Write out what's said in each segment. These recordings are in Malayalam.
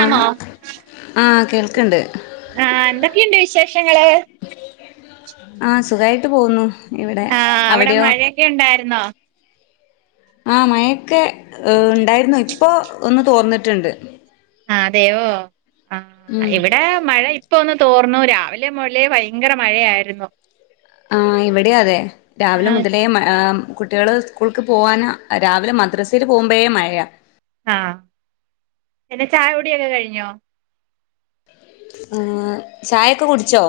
ആ ആണോ ആ കേൾക്കണ്ട് ആ എന്തിക്കെയുണ്ട് വിശേഷ വിഷങ്ങളെ ആ സുഖായിട്ട് പോന്നു ആ അവിടെ മഴയൊക്കെ ഉണ്ടായിരുന്നോ ആ മയൊക്കെ ഉണ്ടായിരുന്നു ഇപ്പോ ഒന്നു തോർന്നിട്ടുണ്ടെ ആ അതെയോ ആ ഉം ഇവിടെ മഴയി- ഇപ്പാ ഒന്ന് തോർന്നുരാ രാവിലെ മൊതലേ ഭയങ്കര മഴയാരുന്നു ആ ഇവിടേ അതെ രാവിലേ ആഹ് മുതലേ മായി ആ കുട്ടികളെ സ്കൂൾക്കെ പോവാനാ രാവിലെ മദ്രീസലെ പോംമ്പയെ മഴയാ ആ പിന്നെ ചായ കുടി ഒക്കെ കഴിഞ്ഞോ ആ ചായൊക്കെ കുടിച്ചോ?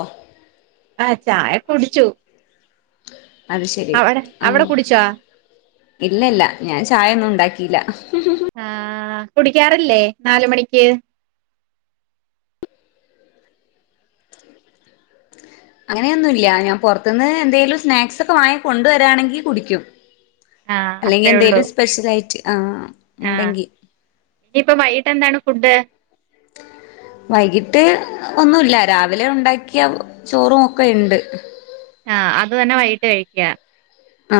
ആ ചായകുടിച്ചു [unintelligible] അവടെ അവടെ കുടിച്ചോ ഇല്ലില്ല ഞാൻ ചായയൊന്നും ഉണ്ടാക്കീല്ല ആആ കുടിക്കാറില്ലേ നാലു മണിക്കേ അങ്ങനെയൊന്നും ഇല്ല ഞാൻ പോറത്തത്തൂന്ന് എന്തെങ്കിലും സ്നാക്സ് ഒക്കെ വാങ്ങി കൊണ്ടെരുവാണെങ്കിൽ കുടിക്കും ആഹ് അല്ലെങ്കി അത്രേ ഉള്ളൂ എന്തെങ്കിലും സ്പെഷ്യൽ ആയിറ്റ് ആ ആഹ് ഉണ്ടെങ്കി ഇനിയിപ്പ വൈകിട്ട് എന്താണ് ഫുഡ് വൈകിട്ട് ഒന്നുമില്ല രാവിലെ ഉണ്ടാക്കിയ ചോറും ഒക്കെയുണ്ട് ആ അത് തന്നെ വൈകിട്ട് കഴിക്കുക ആ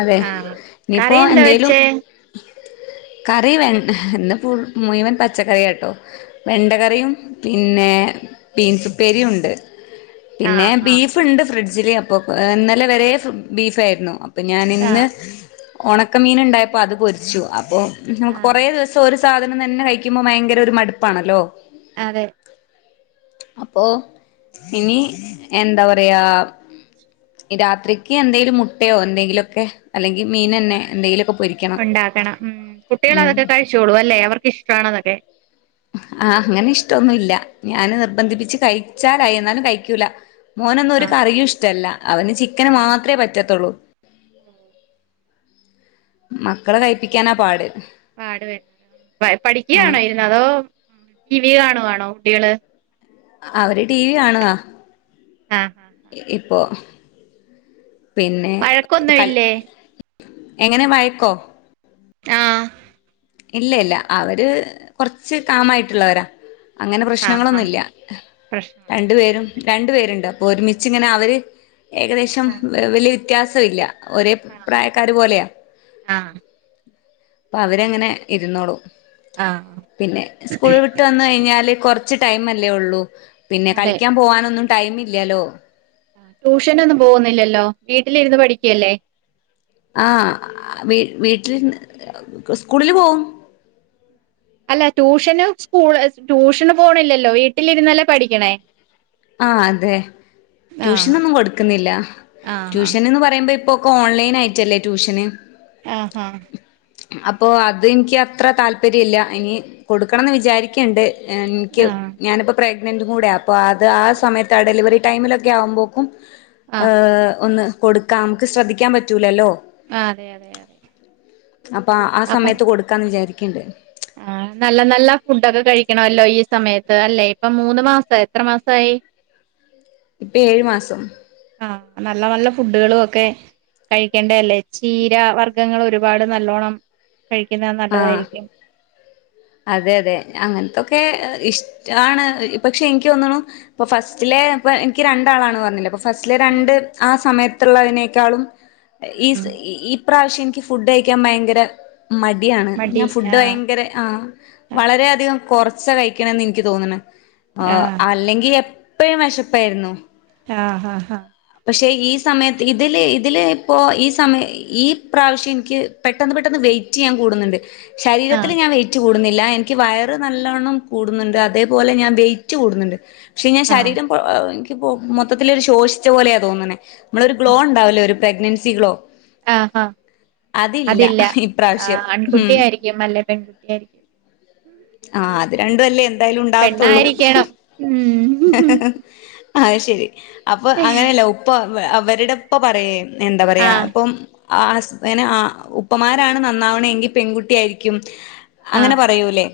അതെ ആഹ് നീ പ്പോ കറി എന്താ എന്തെലും വെച്ചേ കറി വെ മ് ഹ് എന്തപ്പോ മുഴുവൻ പച്ചക്കറികൾ വെണ്ട കറിയു പിന്നെ ബിൻസ് ഉപ്പേരിയും ഉണ്ട് പിന്നെ ആഹ് ആഹ് ബീഫ് ഉണ്ട് ഫ്രിഡ്ജില് ഒഹ് ഇന്നലെ വരെയും സു ബീഫ് ആയിരുന്നു ഞാൻ ഇന്ന് ആഹ് ഉണക്ക മിന് ഉണ്ടായിപ്പോ അത് പെരിച്ചു അപ്പോ ഞാൻ ആഹ് കുറെ ദിവസം ഒ ഒരേ സാധനം തന്നെ കഴിക്കുമ്പോ ഭയങ്കര ഒരു മടുപ്പ് ആണല്ലോ അതെ അപ്പോ ഇനി എന്താ പറയാ രാത്രിക്ക് എന്തേലും മുട്ടയോ എന്തെങ്കിലു ഒക്കെയോ അല്ലെങ്കിൽ മീൻ തന്നെ എന്തെ ഉണ്ടാക്കണം ഉം കുട്ടികൾ അതൊക്കെ കഴിച്ചോളു അല്ലേ അവർക്ക് ഇഷ്ടമാണോ അതൊക്കെ ആ അങ്ങനെ ഇഷ്ട ഒന്നു ഇല്ല ഞാന് നിർബന്ധിപ്പിച്ചു കഴിച്ചാൽ ആയി എന്നാലും കഴിക്കുല്ല മോനൊന്നും ഒരു ആഹ് കറിയും ഇഷ്ടല്ല അവന് ചിക്കൻ മാത്രെ പറ്റത്തൊള്ളൂ ഉം മക്കളെ കഴിപ്പിക്കാന പാട് പാടുപെ പഠിക്കുവാണോ ആഹ് ഇരുന്ന് അതോ ടിവി കാണുവണോ കുട്ടികള്. ആ അവര് ടിവി കാണുക ആഹ് ആഹ് ഈ ആഹ് ഈ ഈപോ പിന്നെ കൽ വഴക്കൊന്നുമില്ലേ എങ്ങനെ വയക്കോ? ആഹ് ഇല്ല ഇല്ല അവര് കുറച്ച് കാമായിട്ടുള്ളവരാ. അങ്ങനെ ആഹ് പ്രശ്നങ്ങള് ആഹ് ഒന്നുമില്ല പ്രശ്നങ്ങളൊന്നും രണ്ടുപേരും ഇല്ലാത്തത് രണ്ടുപേരുണ്ട് ഒരുമിച്ച് ഇങ്ങനെ അവര് ഏകദേശം ആഹ് വ വലിയ വ്യത്യാസം ഇല്ല. ഒരേ ആഹ് പ്രായക്കാര് പോലെയാ ആഹ് പ്പവരെങ്ങനെ ഇരുന്നോളും ആഹ് പിന്നേ ഉസ്‌കൂള് വിട്ട് വന്ന് കഴിഞ്ഞാല് കൊർച് ടൈമല്ലേ ഒള്ളു പിന്നേ അതെ കളിക്കാൻ പോവാനൊന്നും ടൈമില്യാലോ ടൂഷനൊന്നും പോകുന്നില്ലലോ? വീട്ടിലിരുന്ന് പടിക്കല്ലേ. ആഹ് വീട്ട് വീട്ടിലിരുന്ന് ഉസ്‌കൂളില് പോവും. അല്ല ടൂഷനു സ്‌കൂള് ടൂഷന് പോണില്ലല്ലോ വീട്ടിലിരുന്നല്ലേ പടിക്കണേ ആഹ് അതെ ആഹ് ട്യൂഷനൊന്നും കൊടുക്കുന്നില്ല ആഹ് ട്യൂഷന് ന്ന് പറയുമ്പോ ഇപ്പൊ ഓൺലൈൻ ആയിട്ടല്ലേ ട്യൂഷന് അഹ് ഹാ അപ്പൊ അത് എനിക്കത്ര താല്പര്യല്ല ഇനി കൊടുക്കണം ന്ന് വിജാരിക്ക്‌ണ്ട്. എന്ക്കു ആഹ് ഞാനിപ്പ പ്രേഗ് നന്റ്കൂടെ അപ്പൊ ആ ത് ആ സമയത്ത് ആ ഡെലിവറി ടൈമിലൊക്കെ ആവുമ്പോക്കും ആഹ് അതെ ആഹ് തെ തെ ഒന്ന് കൊടുക്കാം മ്ക്ക് ശ്രെദ്ധിക്കാൻ പറ്റൂലല്ലോ. അതെ അതെ അതെ അപ്പാ ആ അപ്പൊ സമയത്ത് കൊടുക്കാന്ന് വിചാരി ക്കിണ്ട്. ആഹ് നല്ല നല്ല ഫുടൊക്കെ കഴിക്കണല്ലോ ഈ സമയത്ത് അല്ലെ ഇപ്പൊ മൂന്ന് മാസാ എത്ര മാസായി ഇപ്പേഴ് മാസം. അഹ് നല്ല നല്ല ഫുഡ്‌കള് ഒക്കെ കഴിക്കേണ്ടെഅല്ലേ ചീര വർഗ്ഗങ്ങൾ ഒരുപാട് നല്ലോണം കഴിക്കണ് ആഹ് നല്ലതായിരിക്കും. അതെ അതെ അങ്ങൻതൊക്കെ ഇഷ്ട്ടാണ് ഇ പക്ഷെ എനിക്ക് തോന്നുണു ഇപ്പ ഫസ്റ്റിലെ ഇപ്പ എനിക്ക് രണ്ടാളാണ് പറഞ്ഞില്ലെ അപ്പ ഫസ്റ്റിലെ രണ്ട് ആ സമയത്ത് ത്ത് ള്ളയിനെക്കാളും ഉം ഇസ് ഈ ഇപ്രാഷ്യം എനിക്ക് ഫുഡ്‌ കഴിക്കാൻ ഭയങ്കര മടിയാണ് മടി ഞാൻ ഫുഡ്‌ ആഹ് വയങ്കര ആഹ് വളരെ അതികം കൊറച്ച കയ്ക്കണേന്ന് എനിക്ക് തോന്ന്ണ്. ഓ ആഹ് അല്ലെങ്കി എപ് പ്പഴും വെഷപ്പെരുന്നു. ആ ഹാ ഹാ ഷെ ഈ സമയത്ത് ഇതില് ഇതില് ഇപ്പൊ ഈസമയ ഈ പ്രാവിശ്യെനിക്ക് പെട്ടന്ന് പെട്ടന്ന് വെയ്റ്റ് ഞാൻ കൂടുന്നുണ്ട്. ഷരീരത്തില് ആഹ് ഞാൻ വെയ് കൂടുന്നില്ല എനിക്ക് വയറ് നല്ലോണം കൂടുന്നണ്ട് അതേപോലെ വെയിറ്റ് കൂടുന്നണ്ട്. ക്ഷെ ഞാൻ ആഹ് ശരീരം [unintelligible] ഇപ്പോവ മൊത്തത്തിലൊരു ശോഷിച്ച പോലെയാ തോന്നണേ. നമ്മള് ഒരു ഗ്ലോ ഒണ്ടാവൂല്ലേ ഒരു പ്രെഗ്നൻസി ഗ്ലോ. ആ ആ അതില്ല ഇപ്രാവശ്യം ആൺ ഉം കുട്ടിയായിരിക്കും അല്ലെ പെൺകുട്ടിയായിരിക്കും. ആ അത് രണ്ടുല്ലെ എന്തായാലും ഉണ്ടാകത്തോള്ളൂ പെണ്ണായിരിക്കണം ങ്ഹ് ഉം ങ്ഹ് ങ്ഹേ ങ്ഹേ ഹേ ആ അയ് ശെരി. അപ്പം അങ്ങനല്ല ഉപ്പ [unintelligible] അവരിടപ്പ പറയെ എന്താ പറയാ ആഹ് ഇപ്പോ [unintelligible] ഉപ്പമാരാണ് നന്നാവാണെങ്കി പെങ്കുട്ടി ആയിരിക്കും. അങ്ങനെ ആഹ് പറയുല്ലേ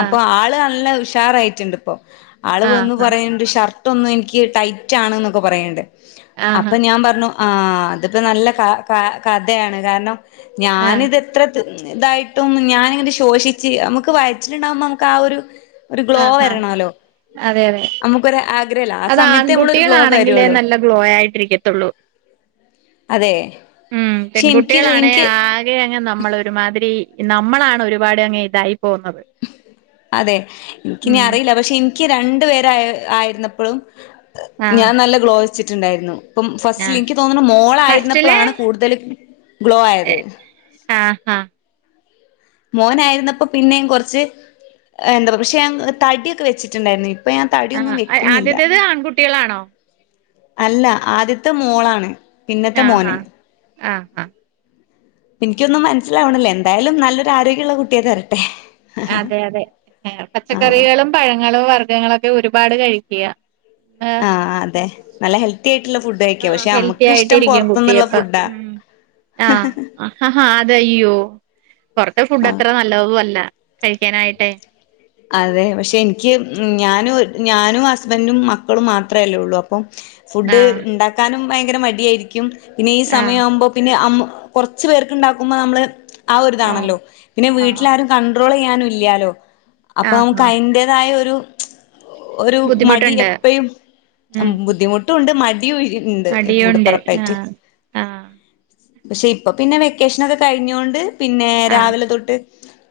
അപ്പ ആള് അല്ല ഉഷ് ഷാറായിട്ടുണ്ട് ഇപ്പൊ. ആള് വന്ന് ആഹ് പറയണ്ട് ഷ ഇതൊന്നു എനിക്ക് ടൈറ്റ് ആണെന്നൊക്കെ പറയണൊണ്ട്. ആഹ് അപ്പ ഞാൻ പറണു ആ അതിപ്പ നല്ല ക ക കഥയാണ് കാരണം ആഹ് ആഹ് ഞാനിതെത്ര ത് [unintelligible] ഇതായിട്ടും ഞാനിത് [unintelligible] ശോഷിച്ചു നമുക്ക് വയറ്റിലുണ്ടാകുമ്പ നമുക്ക് ആ ഒരു ഒരു ഗ്ലോ വരണല്ലോ അതെ അതെ നമുക്കൊരു ആഗ്രഹല്ല ആ അതാൺ സമയത്ത് നമ്മളൊരു ഗ്ലോ കുട്ടികളാണെങ്കിലേ വരുള്ളൂ നല്ല ഗ്ലോയായിട്ട് ഇരിക്കത്തൊള്ളൂ അതെ മം പെൺ പക്ഷെ എനിക്ക് കുട്ടികളാണേ എനിക്ക് ആകെ അങ്ങ് നമ്മൾ ഒരുമാതിരി നമ്മളാണ് ഒരുപാട് അങ്ങ് ഇതായി പോകുന്നത് അതെ എനിക്കിനി ഉം അറിയില്ല പക്ഷെ ഇ നിക്ക് രണ്ടു പേരായി ആയിരുന്നപ്പഴും [unintelligible] [unintelligible] ആഹ് ഞാൻ നല്ല ഗ്ലോ വെ ചിട്ടിണ്ടായിരുന്നു ഉം ഫസ്റ്റില് ആഹ് എനിക്ക് തോന്നണ് മോള് ഫസ്റ്റില് ആയിരുന്നപ്പളാണ് കൂടുതൽ ഗ്ലോ ആയത് ആ മോന് ആയിരുന്നപ്പ പിന്നേം കൊറച്ച് എന്താ പറ പക്ഷെ ഞാൻ തടിയൊക്കെ വച്ചിട്ടുണ്ടായിരുന്നു [unintelligible] ആ ആദ്യത്തേത് ആൺ കുട്ടികളാണോ [inaudible] അല്ല ആദ്യത്തെ മോള് ആണ് പിന്നെത്ത് മോന് ആ ഇന്ക് ഒന്നും മനസിലാവണില്ല എന്തായാലും നല്ല ഒരു ആരോഗ്യള്ള കുട്ട്യേ തരട്ടെ അതെ അതെ പച്ചക്കറികളും പഴങ്ങളും വ വർഗങ്ങളും ഒക്കെ ഒരുപാട് കഴിക്ക ആ അതെ നല്ല ഹെൽത്തി ആയിട്ടുള്ള ഫുഡ് കഴിക്ക ആ പക്ഷെ ഹെൽത്തി നമുക്ക് ആയിട്ട് ഇഷ്ടം ഇരിക്കും കുട്ടി പുറത്തുന്നുള്ള അപ്പൊ ഫുഡാ മ് ആ ഹ ഹ അതെ അയ്യോ പൊറത്തെ ഫുഡ്‌ ആഹ് അത്ര നല്ലതും അല്ല കഴിക്കാനായിട്ട് അതെ പക്ഷെ ഇൻക്ക് മ് ഞാനും ഞാനും ഹസ്ബൻഡുംമക്കളും മാത്രം അല്ലെ ഉള്ളൂ ഫുഡ്‌ ആഹ് ഉണ്ടാകാനും ഭയങ്കര മടി ആയിരിക്കും പിന്നെ ഈ ആഹ് സമയം ആവുമ്പോ പിന്നെ അമ്മ കൊറച്ചു പേർക്ക് ഉണ്ടാകുമ്പോ നമ്മള് ആ ഒരിതാണല്ലോ പിന്നെ വീട്ടില് ആഹ് ആരും കണ്ട് ആരുമില്ലല്ലോ അപ്പൊ ഞമ്മക്ക് ആഹാ അതിന്റെതായ ഒരു [inaudible] ഒരു മടി ബുദ്ധിമുട്ടുണ്ട് എപ്പോയും ഉം ബുദ്ധിമുട്ടും ഉണ്ട് മടി യും ഉണ്ട് മടിയുണ്ട് കൂടെപേറപ്പ് ആയിട്ട് ആഹ് ആഹ് പക്ഷെ ഇപ്പൊ പിന്നെ വെക്കേഷൻ ഒക്കെ കഴിഞ്ഞതോണ്ട് പിന്നെ ആഹ് രാവിലെ തൊട്ട്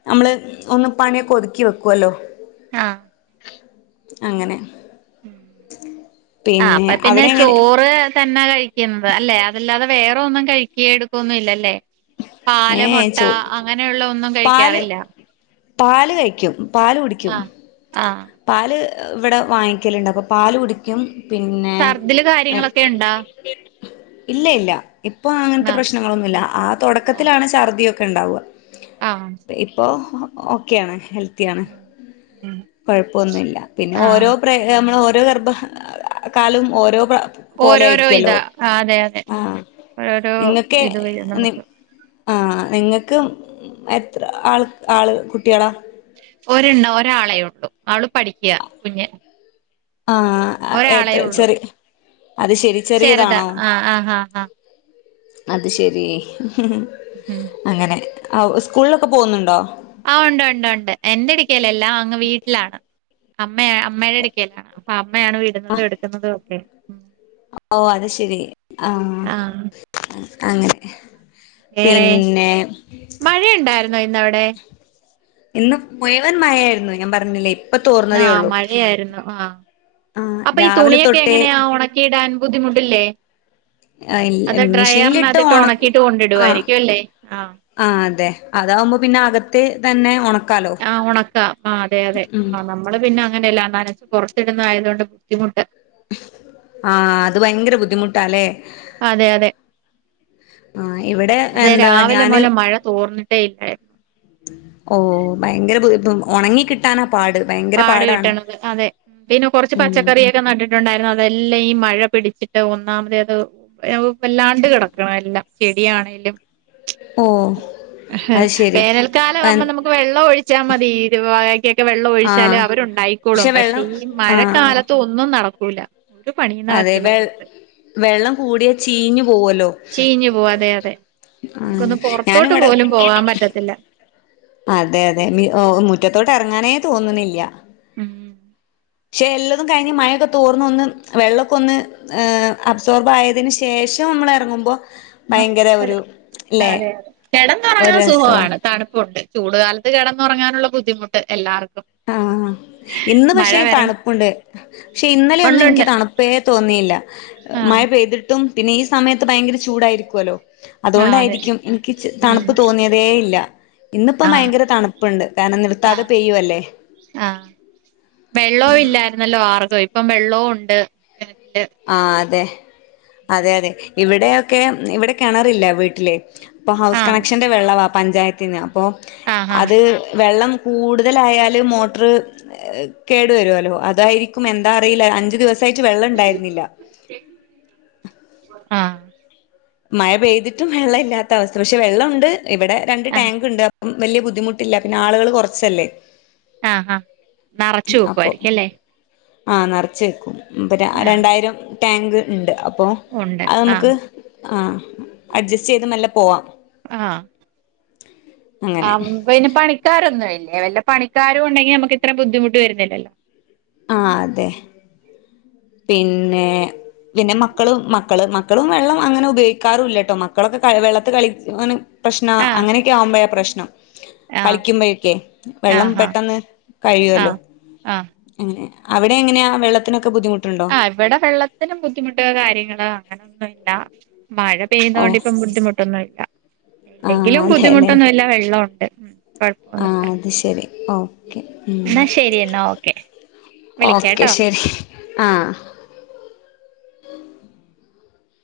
നമ്മള് പണിയൊക്കെ ഒതുക്കി വെക്കും കൊല്ലോ അങ്ങനെ ആ പിന്നെ അപ്പോപ്പിനെ അവിടെ എങ്ങനെ ചോറ് തന്നെ കഴി എന്താ അല്ലെ അതെല്ലാതെ വേറെ ഒന്നും കഴിക്കാൻ എടുക്കഒന്നും ഇല്ല അല്ലെ ഏ പാല് മൊട്ട ചോ അങ്ങനെ ഉള്ള ഒന്നും പാല് കഴിക്കാറില്ല പാല് കഴിക്കും പാല് കുടിക്കും ആഹ് ആഹ് പാല് ഇവിടെ വാങ്ങിക്കല്ണ്ട് അപ്പ പാല് കുടിക്കും പിന്നെ ശർദിൽ കാര്യങ്ങളൊക്കെ ണ്ടാ ഇല്ല ഇല്ല ഇപ്പൊ അങ്ങൻത്തെ ആഹ് പ്രശ്നങ്ങളൊന്നുല്ല ആഹ് പ്രോഡക് [unintelligible] ക്കണ്ടാവും ആഹ് ഇപ്പോ ഓകെയാണ് ഹെൽ തിയാണ് ഉം കൊഴപ്പൊന്നുല്ല പിന്നെ ആഹ് ഓരോ പ്ര ഗർഭ കാലോം ഓരോ പോലെ ഓരോരോ ആയിരിക്കല്ലോ ഇതാ ആഹ് അതെ അതെ ആഹ് ഓരോരോ നിങ്ങക്ക് ഇത് വരും നി നമ്മക് ആഹ് നിങ്ങക്ക് എത്ര ആൾ ആൾ കുട്ട്യേളാ ഒരെണ്ണം ഒരാളെ ഉള്ളു അവൾ പഠിക്ക്യ കുഞ്ഞ് ആഹ് എത്ര ചെറിയെ ചെറ്താ ആഹ് ആഹ് ഹാ ഹാ അത്ശെരീ ഹ് ഹ് ആഹ് അങ്ങനെ ആഹ് ഉസ്‌കൂൾലൊക്കെ പോന്നുണ്ടോ ആഹ് ഒണ്ട് ഒണ്ട് ഒണ്ട് എന്റെട്ക്കേലല്ല അങ്ങ് വീട്ടിലാണ് അമ്മേ അമ്മേടടുക്കേലാണ് അ മ്മയാണ് വിടുന്നതും എടുക്കുന്നതുവൊക്കെ മ്മ് ഓഹ് അത്ശേരി ആഹ് അങ്ങനെ വേറെ പിന്നെ മഴയിണ്ടാർന്നോ ഇന്നവി ടെ ഇന്ന് മുയുവൻ മയേർന്നു ഞാൻ പറഞ്ഞില്ലേ ആ തോർന്നതേ ഉള്ളൂ മഴയാര്ന്നു ആ ആ അപ്പൊ ഈ രാവിലെ തുണിയൊക്കെ തൊട്ടേ എങ്ങനെയാ ഒണക്കിയിടാൻ ബുദ്ധിമുട്ടില്ലേ ആ ഇല്ല അത് മിഷിനിലിട്ട് ഡ്രയറിനകത്തിട്ട് ഒണക്കും ഉണക്കിയിട്ട് ആ കൊണ്ടിടുവായിരിക്കും അല്ലേ ആഹ് ആ അതെ അതാവുമ്പോ പിന്ന അകത്തെ തെന്നെ ഒണ ആ ഒണക്കാം ആ അതെ അതെ നമ്മൾ പിന്നെ അങ്ങനല്ലേ നന ത്തിടുന്നായതോണ്ട് ബുത്തിമുട്ട് ആ അത് ഭയങ്കര ബുദ്ധിമുട്ടാ ലേ അതെ അതെ ആ ഇവിടെ അതെ എന്താ രാവിലെ ഞാന് മുതല് മഴ തോർന്നിട്ടേ ഇല്ലായിരുന്നു ഓ ഭയങ്കര ബുദ്ധിമു ഓണങ്ങി കിട്ടാനാ പാട് ഭയങ്കര പാട് പാടാണ് കിട്ടണത് അതെ പിന്നെ കൊറച്ച് പച്ച ഉം കറിയൊക്കെ നട്ടിട്ടൊണ്ടായിരുന്നത് ഇല്ല ഈ മഴ പിടിച്ചിട്ട് ഒന്നാമതേത് എഉ പ്പെല്ലാണ്ട് കെടക്ക്ണ് എല്ലാം ചെടിയാണേലും ഓ പഷേ അത് ശരി വേനൽകാലാവുമ്പോ നമുക്ക് വെള്ളൊഴിച്ചാ മതി രു വാഴക്കൊക്കെ ആ വെള്ളൊഴിച്ച് റ്റാല് അവരുണ്ടായിക്കോളും പക്ഷെ ഈ ആ മഴക്കാലത്ത് ഒന്നും നട ഉല അതെ വെ വെള്ളം കൂടിയാ ചീഞ്ഞു പോവൊല്ലോ ചീഞ്ഞു പോവും അതെ അതെ ഹ് ആ നമുക്കൊന്ന് ഞാന് പുറത്തോട്ട് ഇവടെ പോലും പോകാൻ പറ്റത്തില്ല അതെ അതെ മിഓ മുറ്റത്തോട്ട് എറങ്ങാ ങ്ങനെ തോന്നിണില്ല ഉം പക്ഷെ എല്ലതും കഴിഞ്ഞ് മഴൊക്കെ തോർന്നൊന്ന് വെള്ളക്കൊന്ന് അബ്സോർബ് ആയതിന് ശേഷം നമ്മള് എറങ്ങുമ്പോൾ ആ അതെ അ അതെ അതെ ഒരു കിടന്നുറങ്ങാൻ രസവാ സുഖവിണ് തണുപ്പുണ്ട് ചൂട്കാലത്ത് കിടന്നുറങ്ങാനുള്ള ബുദ്ധിമുട്ട് എല്ലാർ ആ ഇന്ന് പക്ഷെ തണുപ്പുണ്ട് പക്ഷെ ഇന്നലെ ഒന്നും എനിക്ക് ഉണ്ടുണ്ട് തണുപ്പേ തോന്നിയില്ല മഴ ആഹ് പെയ്തിട്ടും പിന്നെ ഈ സമയത്ത് ഭയങ്കര ചൂടായിരിക്കൊല്ലോ ആഹ് അതെ അതുണ്ടായിരിക്കും എനിക്ക് ഉം തണുപ്പ് തോന്നിയതേ ഇല്ല ഇന്നിപ്പം ആഹ് ഭയങ്കര തണുപ്പുണ്ട് കാരണം നിർത്താതെ പെയ്യൂല്ലേ അ വെള്ളോം ഇല്ലാരുന്നല്ലോ. മാർഗം ഇപ്പം വെള്ളോം ഒണ്ട് ആ അതെ അതെ അതെ ഇവിടെയൊക്കെ ഇവിടെ കെണറില്ല വീട്ടില്. ഇപ്പം ഹൗസ് ആഹ് കണക്ഷ്ന്റെ വെള്ളവാ പഞ്ചായത്തിനോ ഇപ്പോ ആഹ് ആഹ് അത് വെള്ളം കൂടുതലായാല് മോട്ടർ കേടു വരോല്ലോ അതായിരിക്കും എന്താ അറിയില്ല അഞ്ചു ദിവസ- യിട്ട് വെള്ളണ്ടായിര് ഇല്ല ആ മഴ പെയ്തിട്ടും വെള്ള ഇല്ലാത്ത അവസ്ഥ പക്ഷെ വെള്ളം ഉണ്ട് ഇവിടെ രണ്ട് ആഹ് ടാങ്ക് ഇണ്ട് അ വലിയ ബുദ്ധിമുട്ടില്ല പിന്നെ ആളുകള് കുറച്ചല്ലേ ആ ഹാ നറച്ചു വെക്കുവാരിക്കും ല്ലേ. ആ നറച്ച്യ്ക്കും ഉം പറ്റേ രണ്ടായിരം ടാങ്ക് ഇണ്ട് അ പ്പോ ഉണ്ട് അത് ആഹ് മ്ക്ക് ആഹ് അഡ്ജസ്റ്റീത് മെല്ലെ പോവാം ആ അങ്ങനെ ആമ് പിന്നെ പണിക്കാരൊന്നു വല്ല പണിക്കാരും ഉണ്ടങ്കെ നമ്മുക്ക് ഇത്ര ബുദ്ധിമുട്ട് വരുന്നില്ലല്ലോ ആ അതെ പിന്നെ പിന്നെ മക്കള് മക്കള് മക്കളും വെള്ളം അങ്ങനെ ഉപയോഗിക്കാറുല്ലട്ടോ മക്കളൊക്കെ ക വെള്ളത്തികളി ഇങ്ങന് പ്രശ്‌നാ ആഹ് അങ്ങനക്കെ ആവുമ്പഴാ പ്രശ്‌നം ആഹ് കളിക്കുമ്പഴക്കെ വെള്ളം ആഹ് ആഹ് പെട്ടെന്ന് കഴിയോല്ലോ ആഹ് ആഹ് അങ്ങനെ അവിടെങ്ങനാ വെള്ളത്തിനൊക്കെ ബുദ്ധിമുട്ടു ആ ഇവടെ വെള്ളത്തിന് ബുദ്ധിമുട്ടോ കാര്യങ്ങളോ അങ്ങനൊന്നൂല്ല മഴ ഓ പെയ്തോണ്ട് ഇപ്പം ബുദ്ധിമുട്ടൊന്നും ഇല്ല ആഹ് ഇല്ലെങ്കിലും അതെല്ലേ ബുദ്ധിമുട്ടൊന്നും ഇല്ല വെള്ളോണ്ട് ഉം കൊഴപോന്നൂല്ല ആഹ് അത് ശരി ഓക്കെ ഉം എന്ന ശരി എന്ന ഓക്കേ ഓക്കെ വിളിക്കാട്ടോ ശരി ആഹ്